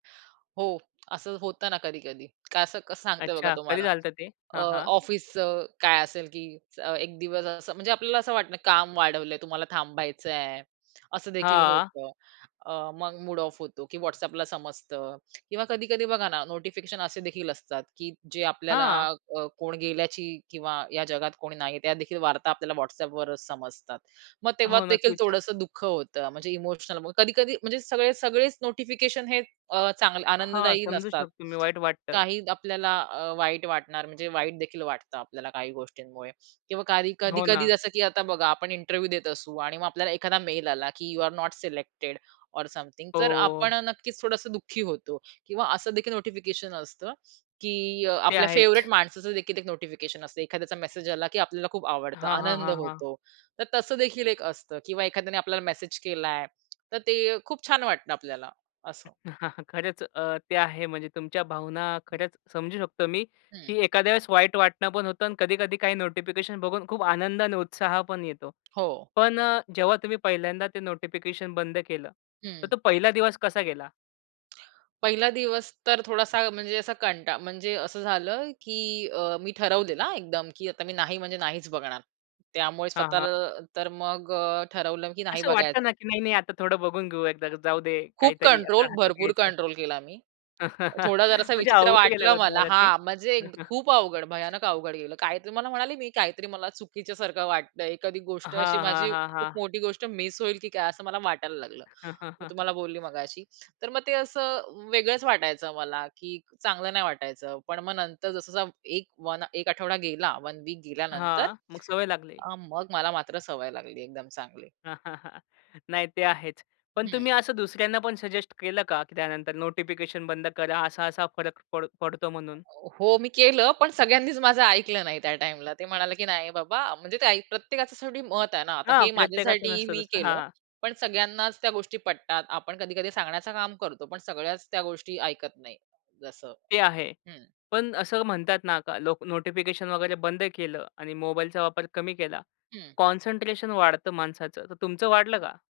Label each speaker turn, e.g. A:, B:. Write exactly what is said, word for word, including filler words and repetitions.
A: हो. असं होतं ना, कधी-कधी. काय असं कसं सांगते बघा
B: अच्छा. कधी
A: तुम्हाला.
B: झालं होतं ते?
A: अ,
B: हां, हां.
A: ऑफिसचं काय असेल, की एक दिवस असं म्हणजे आपल्याला असं वाटतं काम वाढवलंय. तुम्हाला थांबायचंय असं देखील
B: हां.
A: होतं. अ, मग मूड ऑफ होतो, की WhatsAppला समजतं. किंवा कधी-कधी बघा ना, नोटिफिकेशन असे देखील असतात, की जे आपल्याला
B: हां.
A: क कोण गेल्याची किंवा या जगात कोणी नाहीये, त्या देखील वार्ता आपल्याला WhatsAppवरच समजतात. मग तेव्हा
B: हो,
A: देखील
B: नक्कीच.
A: थोडसं दुःख होतं. म्हणजे इमोशनल, मग कधी-कधी म्हणजे सगळे सगळेच नोटिफिकेशन हे अ, चांग
B: हां,
A: आनंददायी
B: समजू
A: नसतात.
B: शकतो मी. वाईट वाटतं.
A: काही आपल्याला अ, वाईट वाटणार, म्हणजे वाईट देखील वाटतं आपल्याला काही गोष्टींमुळे. किंवा काही
B: हो
A: कधी-कधी
B: ना.
A: जसं, की आता बघा आपण इंटरव्ह्य देत असू आणि मग आपल्याला एखादा मेल आला, की "यू अरे नोट सिलेक्टेड ऑर समथिंग." तर आपण
B: हो.
A: नक्कीच थोडंसं दुःखी होतो. किंवा असं देखील नोटिफिकेशन असतं, की अ,
B: ते
A: आपल्या फेव्हरेट
B: आहेच.
A: माणसाचं देखील एक नोटिफिकेशन असतं. एखाद्याचा मेसेज आला, की आपल्याला खूप आवडतं.
B: हां, हां,
A: आनंद
B: हां, हां.
A: होतो. तर तसं देखील एक असतं किंवा एखाद्याने आपल्याला मेसेज केलाय. तर ते खूप छान वाटतं आपल्याला असं.
B: खरंच अ, ते आहे. म्हणजे तुमच्या भावना खरंच समजू शकतो मी,
A: हं.
B: की एखाद्या वेळेस वाईट वाटणं पण होतं आणि कधी-कधी काही नोटिफिकेशन बघून खूप आनंद आणि उत्साह पण येतो.
A: हो.
B: पण अ, जेव्हा तुम्ही पहिल्यांदा ते नोटिफिकेशन बंद केलं, तर
A: हं.
B: तो पहिला दिवस कसा गेला?
A: पहिला दिवस, तर थोडासा म्हणजे असा कंटा म्हणजे असं झालं, की अ, मी ठरवलेलं हां एकदम, की आता मी नाही म्हणजे नाहीच बघणार. त्यामुळे
B: हां, हां.
A: स्वतःला तर मग अ, ठरवलं की नाही
B: असं
A: बघायचं.
B: वाटत ना, की नाही-नाही, आता थोडं बघून घेऊ. एकदा जाऊदे
A: खूप
B: काहीतरी
A: कंट्रोल
B: असं हातात
A: भरपूर
B: घ्यायचं.
A: कंट्रोल केला मी. थोडा जरासा
B: म्हणजे
A: विचित्र
B: अवघड गेलं
A: वाटलं
B: का
A: मला
B: तुम्हाला ते?
A: हां, म्हणजे खूप अवघड, भयानक अवघड गेलं. काहीतरी मला म्हणाले मी काहीतरी मला चुकीच्या सारखं वाटतंय. एखादी गोष्ट अशी
B: हां, हां,
A: माझी
B: हां,
A: खूप
B: हां.
A: मोठी गोष्ट मिस होईल की काय असं मला वाटायला लागलं. मी तुम्हाला बोलली मघाशी. तर मग ते असं वेगळंच वाटायचं मला, की चांगलं नाही वाटायचं. पण मग नंतर जसं जसा एक वन एक आठवडा गेला, वन वीक गेल्यानंतर
B: हां. मग सवय लागली.
A: अ, मग मला मात्र सवय लागली एकदम चांगली.
B: नाही ते आहेच. पण
A: हं.
B: तुम्ही असं दुसऱ्यांना पण सजेस्ट केलं का की त्यानंतर नोटिफिकेशन बंद करा, असा-असा फरक पड पडतो म्हणून?
A: हो. मी केलं पण सगळ्यांनीच माझं ऐकलं नाही त्या टाईमला. ते म्हणाले, की "नाही, बाबा," म्हणजे ते ऐ प्रत्येकाचं शेवटी मत आहे ना. आता
B: हां,
A: हे
B: प्रत्येकाचं
A: माझ्यासाठी
B: नसतं
A: मी
B: तसं
A: केलं.
B: हां.
A: पण सगळ्यांनाच त्या गोष्टी पटतात. आपण कधी-कधी सांगण्याचं काम करतो. पण सगळ्याच त्या गोष्टी ऐकत नाही जसं
B: ते आहे.
A: हं.
B: पण असं म्हणतात ना, का लोक, नोटिफिकेशन वगैरे बंद केलं आणि मोबाईलचा वापर कमी केला.
A: हं.
B: कॉन्सन्ट्रेशन वाढतं माणसाचं. तर तुमचं वाढलं का?